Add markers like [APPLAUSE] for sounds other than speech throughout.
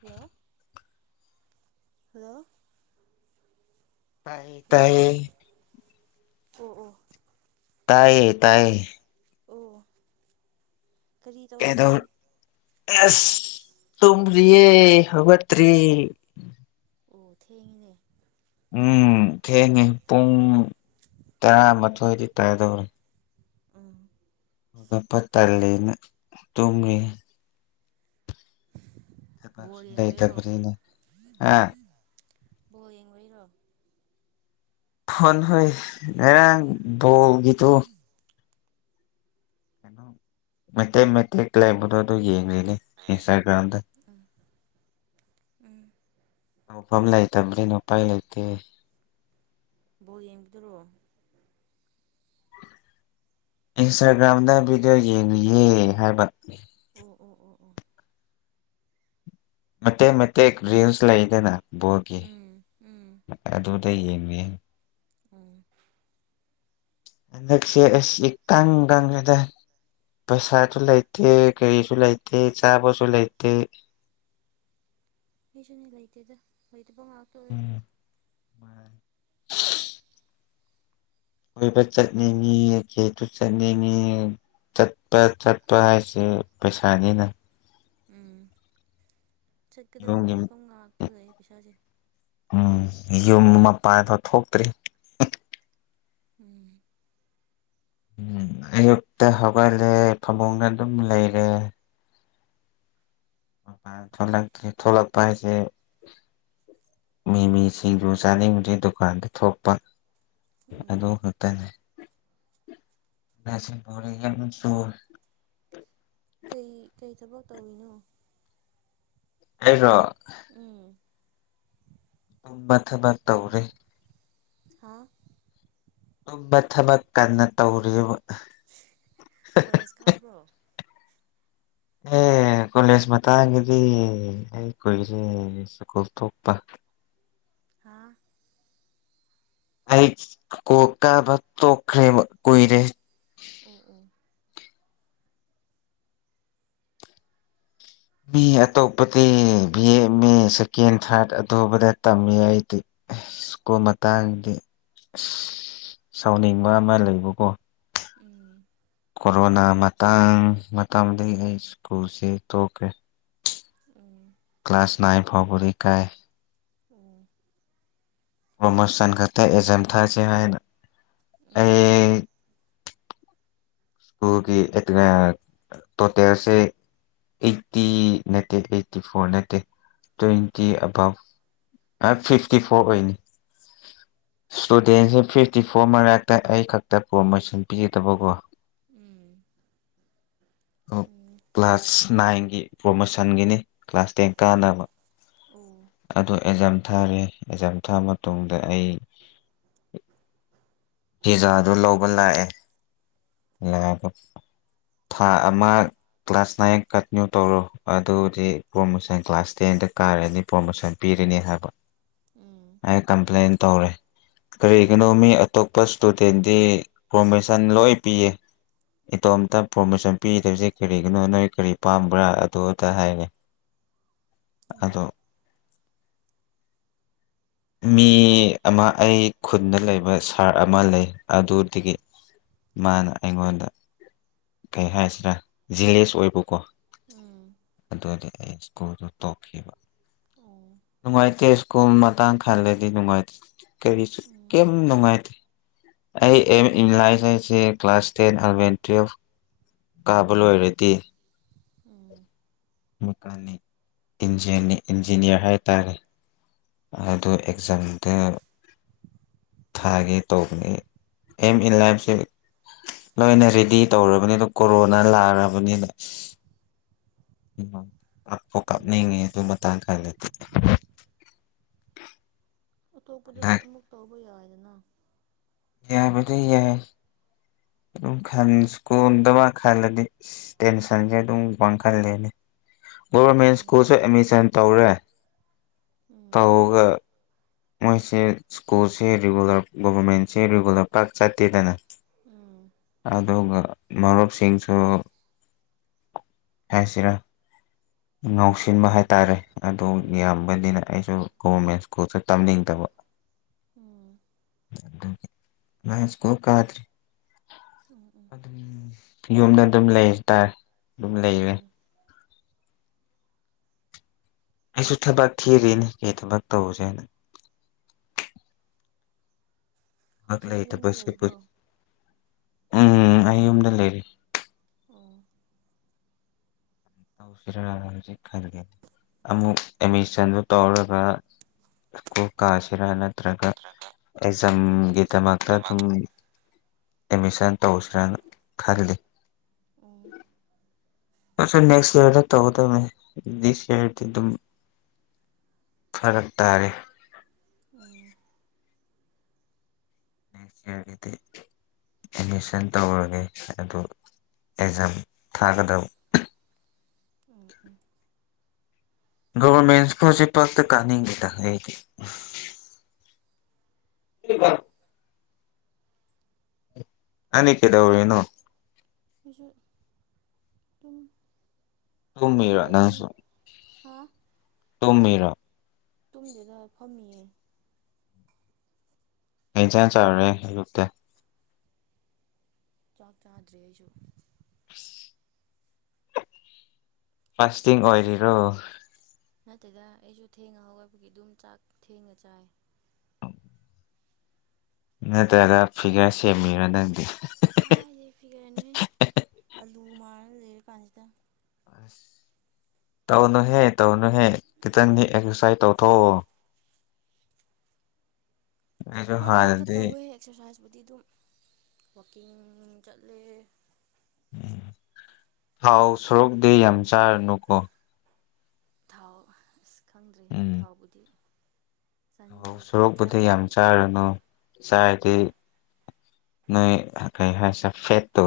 hello hello ꯇꯥꯏꯌꯦ hello ꯇꯥꯏꯌꯦ ꯑꯣ ꯑꯣ ꯇꯥꯌꯦ ꯇꯥꯌꯦ ꯑꯣ ꯀꯔꯤ ꯀꯩꯗꯧ ꯇꯧꯔꯝꯃꯤꯅꯣ ꯑꯁ ꯇꯨꯃꯔꯤꯌꯦ ꯍꯇꯔꯤ ꯑꯣ ꯊꯦꯡꯉꯅꯦ ꯎꯝ ꯊꯦꯡꯉꯦ ꯄꯨꯡ ꯇꯔꯥꯃꯊꯣꯏꯗꯤ ꯀꯥꯗꯧꯔꯦ ꯑ ꯑꯒꯄ ꯇꯜꯂꯤꯅ ꯇꯨꯝꯔꯤ ꯕꯣꯜ ꯇ ꯌꯦꯡꯕꯩꯔꯣ ꯈꯨꯅ ꯑ ꯕꯣ ꯌꯦꯡꯉ ꯏꯔꯣ ꯐꯣꯟ ꯍꯣꯏ ꯉꯔꯥꯡ ꯕꯣꯜꯒꯤꯗꯣ ꯀꯩꯅꯣ ꯃꯇꯦꯛ ꯃꯇꯦꯛ ꯀ꯭ꯂꯥꯏꯕꯗꯣ ꯑꯗꯨ ꯌꯦꯡꯅꯦ ꯏꯟꯁꯇꯥꯒ꯭ꯔꯥꯝꯗ ꯎꯝ ꯅ ꯐꯝꯂꯥꯏꯇꯕ꯭ꯔꯦ ꯅꯄꯥꯒꯥꯏꯇꯦ ꯕꯣ ꯌꯦꯡꯕꯤꯗꯔꯣ ꯏꯟꯁꯇꯥꯒ꯭ꯔꯥꯝꯗ ꯚꯤꯗꯤꯑꯣ ꯌꯦꯡꯂꯤꯌꯦ ꯍꯥꯏꯕꯅꯤ ꯑꯣ ꯑꯣ ꯑꯣ ꯑꯣ ꯃꯇꯦꯛ ꯃꯇꯦꯛ ꯔꯤꯝꯁ ꯂꯩꯗꯅ ꯕꯣꯔꯒꯤ ꯎꯝ ꯎꯝ ꯑꯗꯨ ꯑꯇꯩ ꯌꯦꯡꯉ ꯎꯝ ꯍꯟꯗꯛꯁꯦ ꯇꯪ ꯇꯪꯏꯗ ꯄꯩꯁꯥꯁꯨ ꯂꯩꯇꯦ ꯀꯔꯤꯁꯨ ꯂꯩꯇꯦ ꯆꯥꯕꯁꯨ ꯂꯩꯇꯦ ꯃꯤꯁꯨꯅ ꯂꯩꯇꯗ ꯂꯣꯏꯗꯕꯥ ꯇꯧ ꯎꯝ ꯀꯣꯏꯕ ꯆꯠꯅꯤꯡꯉꯦ ꯀꯣꯏꯕ ꯆꯠꯅꯤꯡꯉꯦ ꯆꯠꯄ ꯆꯠꯄ ꯍꯥꯏꯁꯦ ꯄꯩꯁꯥꯅꯤꯅ ꯎꯝ ꯆꯠꯀꯗꯕ ꯌꯨꯝꯒꯤ ꯃꯐꯝ ꯉꯥꯛꯇ ꯂꯩ ꯄꯩꯁꯥꯁꯦ ꯎꯝ ꯌꯨꯝ ꯃꯄꯥꯟꯕ ꯊꯣꯛꯇ꯭ꯔꯤ ꯎꯝ ꯎꯝ ꯑꯌꯨꯛꯇ ꯍꯧꯒꯠꯂꯦ ꯐꯃꯨꯡꯗ ꯑꯗꯨꯝ ꯂꯩꯔꯦ ꯊ ꯊꯂꯛꯄꯥꯏꯁꯦ ꯃꯤ ꯃꯤꯁꯤꯡꯗꯨ ꯆꯥꯅꯤꯡꯕꯁꯦ ꯗꯨꯀꯥꯟꯗ ꯊꯣꯛꯄ ꯎꯝ ꯑꯗꯨ ꯈꯇꯅꯦ ꯃꯁ ꯄꯦ ꯌꯥꯝꯃ ꯆꯣꯔ ꯀꯩ ꯀꯩ ꯊꯕꯛ ꯇꯧꯔꯤꯅꯣ ꯑꯩꯔꯣ ꯎꯝ ꯃꯊ ꯃ ꯇꯧꯔꯦ ꯍꯥ ꯇꯨꯝꯕ ꯊꯕꯛ ꯀꯟꯅ ꯇꯧꯔꯤꯕ ꯀꯣꯂꯦꯖ ꯀꯥꯕ꯭ꯔꯣ ꯑꯣꯝ ꯑꯦ ꯀꯣꯂꯦꯖ ꯃꯇꯥꯡꯒꯤꯗꯤ ꯑꯩ ꯀꯣꯏꯁꯦ ꯁꯀꯨꯜ ꯊꯣꯛꯄ ꯍꯥ ꯑꯩ ꯀ ꯀꯥꯕ ꯇꯣꯛꯈ꯭ꯔꯦ ꯀꯨꯏꯔꯦ ꯑꯣ ꯑꯣ ꯃꯤ ꯑꯇꯣꯞꯄꯗꯤ ꯕꯤ ꯑꯦꯝ ꯑꯦ ꯁꯦꯀꯦꯟ ꯊꯥꯔꯠ ꯑꯗꯨꯕꯗ ꯇꯝꯃꯤ ꯑꯩꯗꯤ ꯁꯀꯣ ꯃꯇꯥꯡꯗꯤ ꯁꯥꯎꯅꯤꯡꯕ ꯑꯃ ꯂꯩꯕꯀꯣ ꯎꯝ ꯀꯣꯔꯣꯅꯥ ꯃꯇꯥꯡ ꯃꯇꯥꯡꯗꯒꯤ ꯑꯩ ꯁ꯭ꯀꯨꯜꯁꯦ ꯇꯣꯛꯀꯦ ꯀ ꯎꯝ ꯀ꯭ꯂꯥꯁ ꯅꯥꯏ ꯐꯥꯎꯕ ꯀꯥꯏ ꯑꯣ ꯄꯣꯃꯣꯁꯟꯇ ꯑꯦꯖꯦꯝ ꯊꯥ ꯆꯥꯏ ꯎꯝ ꯎꯝ ꯑꯩ ꯁ꯭ꯀꯨꯜꯒꯤ ꯇꯣꯇꯦꯜꯁꯦ ꯑꯩꯠꯇꯤ ꯅꯠꯇꯦ ꯑꯩꯠꯇꯤ ꯐꯣꯔ ꯅꯠꯇꯦ ꯇ꯭ꯋꯦꯟꯇꯤ ꯑꯕꯥꯞ ꯑꯦ ꯐꯤꯐꯇꯤ ꯐꯣꯔ ꯑꯣꯏꯅꯤ ꯏꯁꯇꯨꯗꯦꯟꯁꯦ ꯐꯤꯐꯇꯤ ꯐꯣꯔ ꯃꯔꯛꯇ ꯑꯩ ꯈꯛꯇ ꯄ꯭ꯔꯣꯔꯣꯃꯣꯁꯟ ꯄꯤꯒꯗꯕꯀꯣ ꯎꯝ ꯎꯝ ꯀ꯭ꯂꯥꯁ ꯅꯥꯏꯟꯒꯤ ꯄ꯭ꯔꯣꯃꯣꯁꯟꯒꯤꯅꯤ ꯀ꯭ꯂꯥꯁ ꯇꯦꯟ ꯀꯥꯟꯅꯕ ꯑꯣ ꯎꯝ ꯑꯣ ꯑꯦꯛꯖꯥꯝ ꯊꯥꯔꯦ ꯑꯦꯛꯖꯥꯝ ꯊꯥꯕ ꯃꯇꯨꯡꯗ ꯑꯩ ꯄꯤꯖꯥꯗꯨ ꯂꯧꯕ ꯂꯥꯛꯑꯦ ꯂꯥꯛꯑꯒ ꯊꯥ ꯑꯃ ꯀ꯭ꯂꯥꯁ ꯅꯥꯏꯟ ꯀꯟꯇꯤꯅꯌꯨ ꯇꯧꯔꯣ ꯑꯗꯨꯗꯤ ꯄ꯭ꯔꯣꯃꯣꯁꯟ ꯀ꯭ꯂꯥꯁ ꯇꯦꯟꯗ ꯀꯥꯔꯅꯤ ꯄ꯭ꯔꯣꯔꯣꯃꯣꯁꯟ ꯄꯤ ꯎꯝ ꯀ ꯇꯧꯔꯦ ꯀꯔꯤꯒꯤꯅꯣ ꯃꯤ ꯑꯇꯣꯞꯄ ꯏꯁꯇꯨꯗꯦꯟꯗꯤ ꯄ꯭ꯔꯣꯃꯦꯁꯟ ꯂꯣꯏ ꯄꯏ ꯏꯇꯣꯝꯇ ꯄ꯭ꯔꯣꯃꯤꯣꯁꯟ ꯄꯤꯗꯣꯏꯁꯦ ꯀꯔꯤꯒꯤꯅꯣ ꯅꯣꯏ ꯀꯔꯤ ꯄꯥꯝꯕ꯭ꯔꯥ ꯑꯗꯨꯗ ꯍꯥꯏꯔꯦ [UNINTELLIGIBLE] ꯑꯗꯣ ꯃꯤ ꯑꯃ ꯑꯩ ꯈꯨꯟꯗ ꯂꯩꯕ ꯁꯥꯔ ꯑꯃ ꯂꯩ ꯑꯗꯨꯗꯒꯤ ꯃꯥꯅ ꯑꯩꯉꯣꯟꯗ ꯀꯩ ꯍꯥꯏꯁꯤꯔꯥ ꯖꯤꯂꯦꯁ ꯑꯣꯏꯕꯀꯣ ꯎꯝ ꯑꯗꯨꯗꯤ ꯑꯩ ꯁ꯭ꯀꯨꯜꯗꯨ ꯇꯣꯛꯈꯤꯕ ꯑꯣ ꯅꯨꯡꯉꯥꯏꯇꯦ ꯀꯣꯝ ꯃꯇꯥꯡ ꯈꯜꯂꯗꯤ ꯅꯨꯡꯉꯥꯏꯇꯦ ꯀꯔꯤ ꯀ ꯎꯝ ꯅꯨꯡꯉꯥꯏꯇ ꯑꯩ ꯎꯝ ꯏꯂꯁꯥꯏꯁꯦ ꯀ꯭ꯂꯥꯁ ꯇꯦꯟ ꯑꯦꯂꯕꯦꯟ ꯇꯨꯌꯦꯜꯐ ꯀꯥꯕ ꯂꯣꯏꯔꯗꯤ ꯎꯝ ꯃꯦꯀꯥꯅꯤꯛ ꯏꯟꯌꯥ ꯏꯟꯖꯤꯅꯤꯌꯥꯔ ꯍꯥꯏ ꯇꯔꯦ ꯑꯗꯨ ꯑꯦꯛꯖꯥꯝꯗ ꯊꯥꯒ ꯇꯣꯅꯤ ꯑꯦꯝ ꯏꯟ ꯂꯥꯏꯐꯁꯦ ꯂꯣꯏꯅ ꯔꯦꯗꯤ ꯇꯧꯔꯕꯅꯤ ꯑꯗꯨ ꯀꯣꯔꯣꯅꯥ ꯂꯥꯛꯔꯕꯅꯤꯅ ꯎꯝ ꯄ ꯎꯝ ꯀꯥꯞꯅꯤꯡꯉꯦ ꯃꯊꯥꯡ ꯈꯥꯏ ꯂꯩꯇ ꯑꯇꯣꯞꯄꯗꯁꯨ ꯑꯃꯨꯛ ꯇꯧꯕ ꯌꯥꯏꯗꯅ ꯌꯥꯕꯗꯤ ꯌꯥꯏ ꯑꯗꯨꯝ ꯈꯟ ꯁꯀꯣꯟꯗꯕ ꯈꯜꯂꯗꯤ ꯇꯦꯟꯁꯟꯁꯦ ꯑꯗꯨꯝ ꯋꯥ ꯈꯜꯂꯦꯅꯦ ꯒꯣꯔꯚꯔꯃꯦꯟ ꯎꯝ ꯁ꯭ꯀꯨꯜꯁꯨ ꯑꯦꯠꯃꯤꯁꯟ ꯇꯧꯔꯦ ꯎꯝ ꯇꯧꯔꯒ ꯃꯣꯏꯁꯦ ꯁ꯭ꯀꯨꯜꯁꯦ ꯔꯤꯒꯨꯂꯔ ꯒꯣꯚꯔꯃꯦꯟꯁꯦ ꯔꯤꯒꯨꯂꯔ ꯄꯥꯛ ꯆꯠꯇꯦꯗꯅ ꯎꯝ ꯑꯗꯨꯒ ꯃꯔꯨꯞꯁꯤꯡꯁꯨ ꯐꯦ ꯁꯤꯔꯥ ꯉꯥꯎꯁꯤꯟꯕ ꯍꯥꯏ ꯇꯔꯦ ꯑꯗꯨ ꯎꯝ ꯌꯥꯝꯕꯅꯤꯅ ꯑꯩꯁꯨ ꯒꯣꯚꯔꯃꯦꯟ ꯁ꯭ꯀꯨꯜꯁꯦ ꯇꯝꯅꯤꯡꯗꯕ ꯎꯝ ꯅꯥꯟꯁꯀꯣ ꯀꯗꯔꯤ ꯎꯝ ꯎꯝ ꯑ ꯌꯨꯝꯗ ꯑꯗꯨꯝ ꯂꯩ ꯍꯥꯏꯇꯥꯔꯦ ꯑꯗꯨꯝ ꯂꯩꯔꯦ ꯎꯝ ꯑꯩꯁꯨ ꯊꯕꯛ ꯊꯤꯔꯤꯅꯦ ꯀꯩ ꯊꯕꯛ ꯇꯧꯁꯦ ꯍꯥꯏꯅ ꯊꯛ ꯍꯧꯖꯤꯛ ꯂꯩꯇ ꯌꯨꯝꯗ ꯂꯩꯕ꯭ꯔꯣ ꯎꯝ ꯑꯩ ꯌꯨꯝꯗ ꯂꯩꯔꯤ ꯑꯣ ꯇꯧꯁꯤꯔꯅ ꯍꯧꯖꯤꯛ ꯈꯟꯒꯦ ꯑꯃꯨꯛ ꯑꯦꯗꯃꯤꯁꯟꯗꯨ ꯇꯧꯔꯒ ꯀꯣ ꯀꯥꯁꯤꯔꯥ ꯅꯠꯇ꯭ꯔꯒ ꯑꯦꯛꯖꯥꯝꯒꯤꯗꯃꯛꯇ ꯑꯗꯨꯝ ꯑꯦꯃꯤꯁꯥꯟ ꯇ ꯎꯁꯤꯔꯥꯡ ꯈꯥꯜꯂꯤ ꯎꯝ ꯑꯁ ꯅꯦꯛꯁ ꯂꯔꯠꯇ ꯗꯤꯁꯔ ꯑꯗꯨꯝ ꯐꯔꯛ ꯇꯥꯔꯦ ꯎꯝ ꯅꯦꯛꯁ ꯏꯌꯥꯔꯒꯤꯗꯤ ꯑꯦꯠꯃꯤꯁꯟ ꯇꯧꯔꯒꯦ ꯑꯗꯨ ꯑꯦꯛꯖꯥꯝ ꯊꯥꯒꯗ ꯎꯝ ꯎꯝ ꯒꯚꯔꯃꯦꯟ ꯁ꯭ꯀꯨꯜꯁꯦ ꯄꯛꯇ ꯀꯥꯅꯤꯡꯈꯤꯦꯗ ꯑꯩꯒꯤ ꯀꯣ ꯑꯅꯤ ꯀꯩꯗ ꯑꯣꯏꯅꯣ ꯄꯁꯨ ꯑꯗꯨꯨꯡ ꯇꯨꯝꯃꯤꯔꯣ ꯀꯝꯗ ꯑꯗꯨꯝ ꯅꯪꯁꯨ ꯍꯥ ꯇꯨꯝꯃꯤꯔꯣ ꯇꯨꯝꯗꯗ ꯐꯝꯃꯤꯌꯦ ꯑꯩ ꯆ ꯆꯠꯔꯦꯛꯇ ꯆꯥꯛ ꯆꯥꯗ꯭ꯔꯔꯤ ꯑꯩꯁꯨ ꯐꯥꯁꯇꯤꯡ ꯑꯣꯏꯂꯤꯔꯣ ꯅꯠꯇꯗ ꯑꯩꯁꯨ ꯊꯦꯡꯉ ꯍꯕꯒꯤ ꯑꯗꯨꯝ ꯆꯥꯛ ꯊꯦꯡꯉ ꯆꯥꯏ ꯅꯠꯇ꯭ꯔꯒ ꯐꯤꯒꯔ ꯁꯦꯝꯃꯤꯔꯥ ꯅꯪꯗꯤ ꯀꯥꯏꯗꯦ ꯐꯤꯒꯔꯦ ꯅꯣꯏ ꯑꯂꯨ ꯃꯥꯟꯅ ꯂꯩꯔ ꯀꯥꯟꯁꯤꯗ ꯑꯁ ꯇꯧꯅꯨꯍꯦ ꯇꯧꯅꯨꯍꯦ ꯈꯤꯇꯪꯗꯤ ꯑꯦꯛꯁꯔꯁꯥꯏꯁ ꯇꯧꯊꯣꯛꯑꯣ ꯑꯩꯁꯨ ꯃꯝ ꯍꯥꯟꯅꯗꯤ ꯇꯧꯏ ꯑꯦꯔꯥꯏ ꯑꯗꯨꯗꯨꯝ ꯋꯥꯀꯤꯡ ꯆꯠꯂꯦ ꯎꯝ ꯊꯥꯎ ꯁꯣꯔꯣꯛꯗꯦ ꯌꯥꯝ ꯆꯥꯔꯅꯨꯀꯣ ꯊꯥꯎ ꯑꯁ ꯈꯪꯗ꯭ꯔꯦ ꯎꯝ ꯊꯥꯎꯕꯨꯗꯤ ꯆꯥꯅꯤꯡꯕ ꯊꯥꯎ ꯁꯣꯔꯣꯛꯄꯨꯗꯤ ꯌꯥꯝ ꯆꯥꯗ꯭ꯔꯗꯤ ꯆꯥꯔꯨꯅꯨ ꯆꯥꯏꯔꯗꯤ ꯅꯣꯏ ꯀꯩ ꯍꯥꯏꯁꯦ ꯐꯦꯠꯇꯣ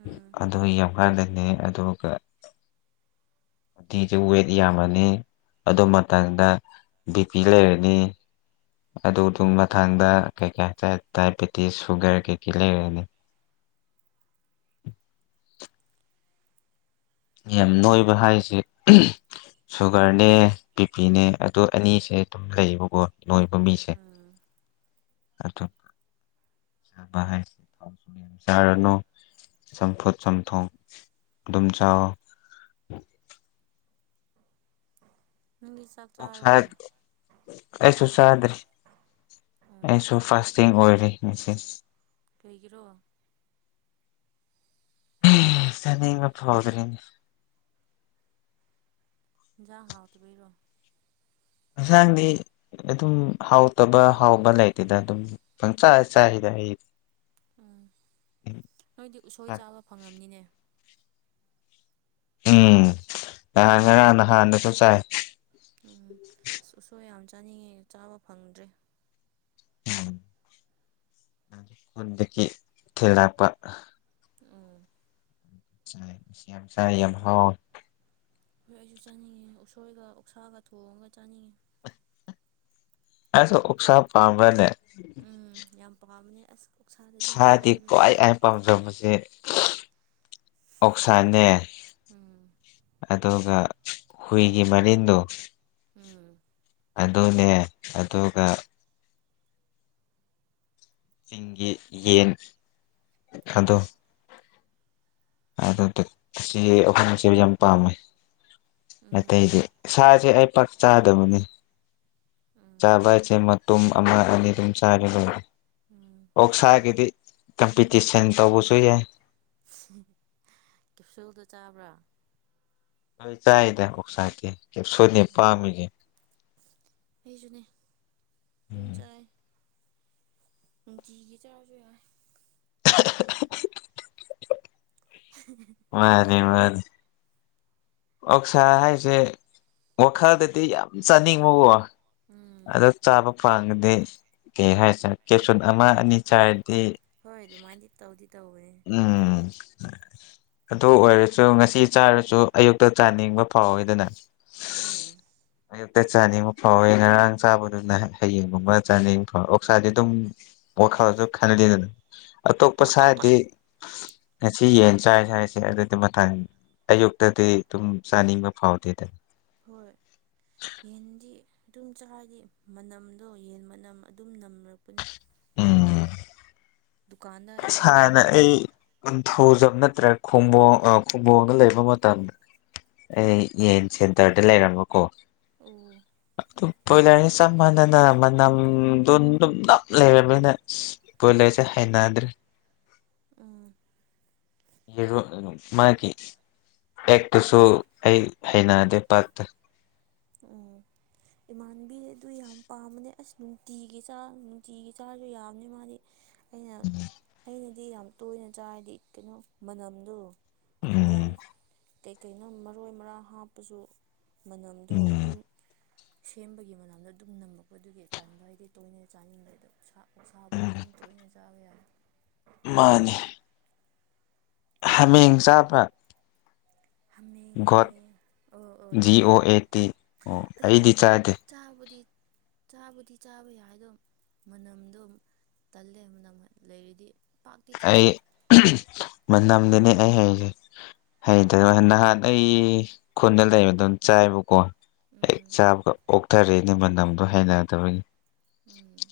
ꯎꯝ ꯑꯗꯨ ꯌꯧ ꯃꯥꯥꯟꯗꯦ ꯑꯗꯣ ꯀ ꯐꯤꯁꯦ ꯋꯦꯠ ꯌꯥꯝꯃꯅꯤ ꯑꯗꯨ ꯃꯇꯝꯗ ꯕꯤ ꯄꯤ ꯂꯩꯔꯅꯤ ꯑꯗꯨꯗꯨ ꯃꯊꯥꯡꯗ ꯀꯩꯀꯩ ꯍꯥꯏꯇꯥꯦ ꯗꯥꯏꯕꯦꯇꯤꯁ ꯁꯨꯒꯔ ꯀꯩꯀꯩ ꯂꯩꯔꯅꯤ ꯌꯥꯝ ꯅꯣꯏꯕ ꯍꯥꯏꯁꯦ ꯁꯨꯒꯔꯅꯦ ꯕꯤ ꯄꯤꯅꯦ ꯑꯗꯨ ꯑꯅꯤꯁꯦ ꯑꯗꯨꯝ ꯂꯩꯌꯦꯕꯀꯣ ꯂꯣꯏ ꯄꯝꯕꯤꯁꯦ ꯎꯝ ꯆꯥꯕ ꯍꯥꯏꯁꯦ ꯊꯥꯎꯁꯨ ꯌꯥꯝ ꯆꯥꯔꯅꯨ ꯆꯝꯐꯨꯠ ꯆꯝꯊꯣꯛ ꯑꯗꯨꯝ ꯆꯥꯑꯣ ꯅꯪꯗꯤ ꯆꯥꯛ ꯑꯣꯁ ꯆꯥꯔꯕꯣ ꯑꯩꯁꯨꯁꯗ꯭ꯔꯤ ꯎꯝ ꯑꯩꯁꯨ ꯐꯥꯁꯇꯤꯡ ꯑꯣꯏꯔꯦ ꯉꯆ ꯂꯩꯩꯒꯤ꯭ꯔꯣ ꯁꯅꯤ ꯃ ꯐꯗꯔꯅꯤ ꯌꯥ ꯍꯥꯎ ꯇꯕꯤꯦꯔꯣ ꯍꯟꯁꯥꯡꯗꯤ ꯑꯗꯨꯝ ꯍꯥꯎꯇꯕ ꯍꯥꯎꯕ ꯂꯩꯇꯦꯗ ꯑꯗꯨꯝ ꯄꯪ ꯆꯥꯏ ꯆꯥꯏꯈꯤꯗ ꯑꯩ ꯎꯝ ꯅꯣꯏꯗꯤ ꯎꯁꯣꯏ ꯆꯥꯕ ꯐꯪꯉꯝꯅꯤꯅꯦ ꯎꯝ ꯉꯍꯥꯡ ꯉꯔꯥꯡꯅ ꯍꯥꯟꯅꯁꯨ ꯆꯥꯏ ꯎꯝ ꯁꯁ ꯌꯥꯝ ꯆꯥꯅꯤꯡꯉꯦ ꯆꯥꯕ ꯐꯪꯗ꯭ꯔꯦ ꯎꯝ ꯍꯠꯗꯒꯤ ꯊꯂꯄ ꯎꯝ ꯌꯥꯝ ꯁ ꯌꯥꯝ ꯍꯥꯎ ꯍꯣꯏ ꯑꯩꯁꯨ ꯆꯥꯅꯤꯡꯉꯦ ꯎꯁꯣꯏꯒ ꯎꯛꯁꯥꯒ ꯊꯣꯡꯉꯒ ꯆꯥꯅꯤꯡꯉꯦ ꯑ ꯎ ꯎꯆꯁꯥ ꯄꯥꯝꯃꯦꯅꯦ ꯎꯝ ꯌꯥꯝ ꯄꯥꯝꯕꯅꯦ ꯑꯁ ꯑꯣꯛꯁꯥꯗꯗꯤ ꯏꯁꯗꯤ ꯉꯥꯎꯕꯅꯦ ꯈ꯭ꯋꯥꯏ ꯑꯩꯅ ꯄꯥꯝꯖꯕꯁꯤꯦ ꯑꯣꯛꯁꯥꯏꯅꯦ ꯎꯝ ꯑꯗꯨꯒ ꯍꯨꯏꯒꯤ ꯃꯔꯤꯟꯗꯣ ꯎꯝ ꯑꯗꯨꯅꯦ ꯑꯗꯨꯒ ꯁꯤꯡꯒꯤꯒꯤ ꯌꯦꯟ ꯑꯗꯣ ꯍꯣꯏ ꯑꯗꯨ ꯁꯤ ꯑꯩꯈꯣꯏꯅꯆꯦꯕ ꯌꯥꯝ ꯄꯥꯝꯃꯦ ꯎꯝ ꯑꯇꯩꯗꯤ ꯁꯥꯁꯦ ꯑꯩ ꯄꯥꯛ ꯆꯥꯗꯕꯅꯤ ꯎꯝ ꯆꯥꯕ ꯍꯥꯏꯁꯦ ꯃꯇꯨꯝ ꯑꯃ ꯑꯅꯤ ꯑꯗꯨꯝ ꯆꯥꯔ ꯂꯣꯏꯔꯦ ꯎꯝ ꯑꯣꯛꯁꯥꯒꯤꯗꯤ ꯀꯝꯄꯤꯇꯤꯁꯟ ꯇꯧꯕꯁꯨ ꯌꯥꯏ ꯀꯦꯞꯁꯣꯜꯗꯣ ꯆꯥꯕ꯭ꯔꯥ ꯍꯣꯏ ꯆꯥꯏꯗ ꯑꯣꯁꯥꯇꯦ ꯀ ꯁꯣꯏꯅꯦ ꯄꯥꯝꯃꯤꯁꯦ ꯍꯖꯅꯤ ꯑꯗꯨꯝ ꯎꯝ ꯆꯥꯏ ꯒꯤ ꯆꯥ ꯎꯝ ꯃꯗꯤ ꯃꯗꯤ ꯑꯣꯛꯁꯥ ꯍꯥꯏꯁꯦ ꯋꯥꯈꯜꯗꯗꯤ ꯌꯥꯝ ꯆꯥꯅꯤꯡꯕꯕ ꯎꯝ ꯑꯗꯣ ꯆꯥꯕ ꯄꯥꯉꯗꯤ ꯀꯩ ꯍꯥꯏꯁꯦ ꯀꯦꯞꯆꯟ ꯑꯃ ꯑꯅꯤ ꯆꯥꯏ ꯍꯣꯏ ꯑꯗꯨꯃꯥꯏꯅꯗꯤ ꯇꯧꯗꯤ ꯇꯧꯅꯤ ꯎꯝ ꯑꯗꯨ ꯑꯣꯏꯔꯁꯨ ꯉꯁꯤ ꯆꯥꯔꯁꯨ ꯑꯌꯨꯛꯇ ꯆꯥꯅꯤꯡꯕ ꯐꯥꯎꯋꯤꯗꯅ ꯎꯝ ꯑꯌꯨꯛꯇ ꯆꯥꯅꯤꯡꯕ ꯐꯥꯎꯋꯦ ꯉꯔꯥꯡ ꯆꯥꯕꯗꯨꯅ ꯍꯌꯦꯡ ꯑꯃ ꯆꯥꯅꯤꯡꯕ ꯐꯥꯎꯋꯦ ꯑꯣꯛꯁꯥꯗꯤ ꯑꯗꯨꯝ ꯋꯥꯈꯜꯁꯨ ꯈꯜꯂꯤꯗꯅ ꯑꯇꯣꯞꯄ ꯁꯥꯔꯗꯤ ꯉꯁꯤ ꯌꯦꯟ ꯆꯥꯏ ꯍꯥꯏꯁꯦ ꯑꯗꯨꯗꯤ ꯃꯊꯥ ꯑꯌꯨꯛꯇꯗꯤ ꯑꯗꯨꯝ ꯆꯥꯅꯤꯡꯕ ꯐꯥꯎꯗꯦꯗ ꯍꯣꯏ ꯌꯦꯟꯗꯤ ꯑꯗꯨꯝ ꯆꯥꯗꯤ ꯃꯅꯝꯗꯣ ꯌꯦꯟ ꯃꯅꯝ ꯑꯗꯨꯝ ꯅꯝꯂꯛꯄꯅꯤ [UNINTELLIGIBLE] ꯁꯅ ꯌꯣꯟꯕꯗꯣ ꯑꯩ ꯀꯊ ꯈꯨꯖꯞ ꯅꯠꯇ꯭ꯔꯦ ꯈꯨꯝꯕꯣꯡ ꯈꯨꯝꯕꯣꯡꯗ ꯂꯩꯕ ꯃꯇꯝ ꯑꯩ ꯌꯦꯟ ꯁꯦꯟꯇꯔꯗ ꯂꯩꯔꯝꯃꯣꯀꯣ ꯑꯣ ꯑꯗꯨꯝ ꯕꯣꯏꯂꯔꯁꯦ ꯆꯞ ꯃꯥꯟꯅꯅ ꯃꯅꯝꯗꯨ ꯑꯗꯨꯝ ꯅꯞ ꯂꯩꯔꯕꯅꯤꯅ ꯕꯣꯏꯂꯔꯁꯦ ꯗ꯭ꯔꯦ ꯎꯝ ꯌꯦꯔꯣ ꯃꯥꯒꯤ ꯑꯦꯛꯇꯨꯁꯨ ꯑꯩ ꯍꯩꯅꯗꯦ ꯄꯠꯇ ꯎꯝ ꯏꯃꯥꯟꯕꯤ ꯑꯗꯨ ꯌꯥꯝ ꯄꯥꯝꯕꯅꯦ ꯑꯁ ꯅꯨꯡꯇꯤꯒꯤ ꯆꯥ ꯅꯨꯡꯇꯤꯒꯤ ꯆꯥꯁꯨ ꯌꯥꯝꯅꯤ ꯃꯥꯗꯤ ꯑꯩꯅ ꯑꯩꯅꯗꯤ ꯌꯥꯝ ꯇꯣꯏꯅ ꯆꯥꯏꯔꯗꯤ ꯀꯩꯅꯣ ꯃꯅꯝꯗꯣ ꯎꯝ ꯏꯟꯁꯥꯡ ꯀꯩꯀꯩꯅꯣ ꯃꯔꯣꯏ ꯃꯔꯥꯡ ꯍꯥꯞꯄꯁꯨꯩ ꯑꯗꯣ ꯎꯝ ꯑꯗꯨꯝ ꯁꯦꯝꯕꯒꯤ ꯃꯅꯥꯝꯗ ꯑꯗꯨꯝ ꯅꯝꯃꯛꯄꯗꯨꯒꯤ ꯇꯟꯕ ꯍꯥꯏꯗꯤ ꯇꯣꯏꯅ ꯆꯥꯅꯤꯡꯕ ꯑꯗꯣ ꯁꯥꯕꯨꯗꯤ ꯑꯗꯨꯝ ꯇꯣꯏꯅ ꯃꯖꯥꯕ ꯌꯥ ꯃꯥꯅꯦ ꯍꯥꯃꯦꯡ ꯆꯥꯕ ꯍꯥꯃꯦꯡ ꯒꯣꯠ ꯍꯥꯃꯦꯡ ꯑꯣ ꯖꯤ ꯆꯥꯏ ꯑꯣ ꯑꯦ ꯇꯤ ꯑꯣ ꯑꯗꯣ ꯑꯩꯗꯤ ꯆꯥꯗꯦ ꯆꯥꯕꯨꯗꯤ ꯆꯥꯕꯨꯗꯤ ꯆꯥꯕ ꯌꯥꯏꯗꯣ ꯃꯅꯝꯗꯣ ꯇꯜꯂꯦ ꯃꯅ ꯂꯩꯔꯤꯗꯤ ꯄꯥꯛꯇꯤ ꯆꯥꯗꯦ ꯃꯝꯗꯅꯤ ꯑꯩ ꯍꯥꯏꯁꯦ ꯍꯩꯇ ꯅꯍꯥꯟ ꯑꯩ ꯈꯨꯟꯗ ꯂꯩꯕ ꯑꯗꯨꯝ ꯆꯥꯏꯕꯀꯣ ꯍ ꯎꯝ ꯆꯥꯕꯒ ꯑꯣꯛꯊꯔꯦꯅꯦ ꯃꯅꯝꯗ ꯍꯩꯅꯗꯕꯒꯤ ꯎꯝ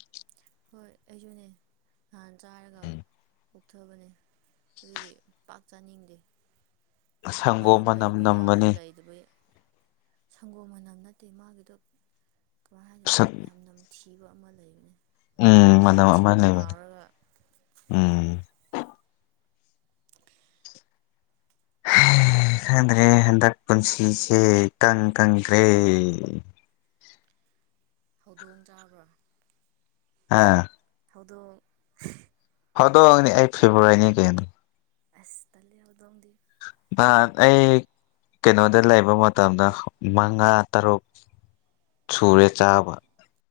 ꯍꯣꯏ ꯑꯩꯁꯨꯅꯦ ꯅꯍꯥꯟ ꯆꯥꯏ ꯀꯣꯛꯊꯕꯅꯦ ꯑꯗꯨꯒꯤ ꯄꯥꯛ ꯆꯥꯅꯤꯡꯗꯦ ꯁꯪꯒꯣꯝ ꯃꯅꯝ ꯂꯩꯕ ꯌꯥꯎꯋꯦ ꯅꯝꯕꯅꯤ ꯂꯩꯗꯕ ꯁꯪꯒꯣꯝ ꯃꯅꯝ ꯅꯠꯇꯦ ꯃꯥꯒꯤꯗꯣ ꯁ ꯊꯤꯕ ꯑꯃ ꯂꯩꯕꯅꯤ ꯎꯝ ꯃꯥꯅꯝ ꯑꯃꯥ ꯎꯝ [INAUDIBLE] ꯈꯪꯗ꯭ꯔꯦ ꯍꯟꯗꯛ ꯄꯨꯟꯁꯤꯁꯦ ꯀꯪ ꯀꯪꯈ꯭ꯔꯦ ꯍꯧꯗꯣꯡ ꯆꯥꯕ꯭ꯔꯥ ꯑꯥ ꯍꯧꯗꫭꯡ ꯑꯗꯣꯅꯤ ꯑꯩ ꯐꯦꯕꯋꯥꯔꯤꯅꯤ ꯀꯩꯅꯩꯅꯣ ꯑꯁ ꯇꯦ ꯎꯗ ꯍꯧꯗꯤ ꯑꯩ ꯀꯩꯅꯣꯗ ꯂꯩꯕ ꯃꯇꯝꯗ ꯃꯉꯥ ꯇꯔꯨꯛ ꯁꯨꯔꯦ ꯆꯥꯕ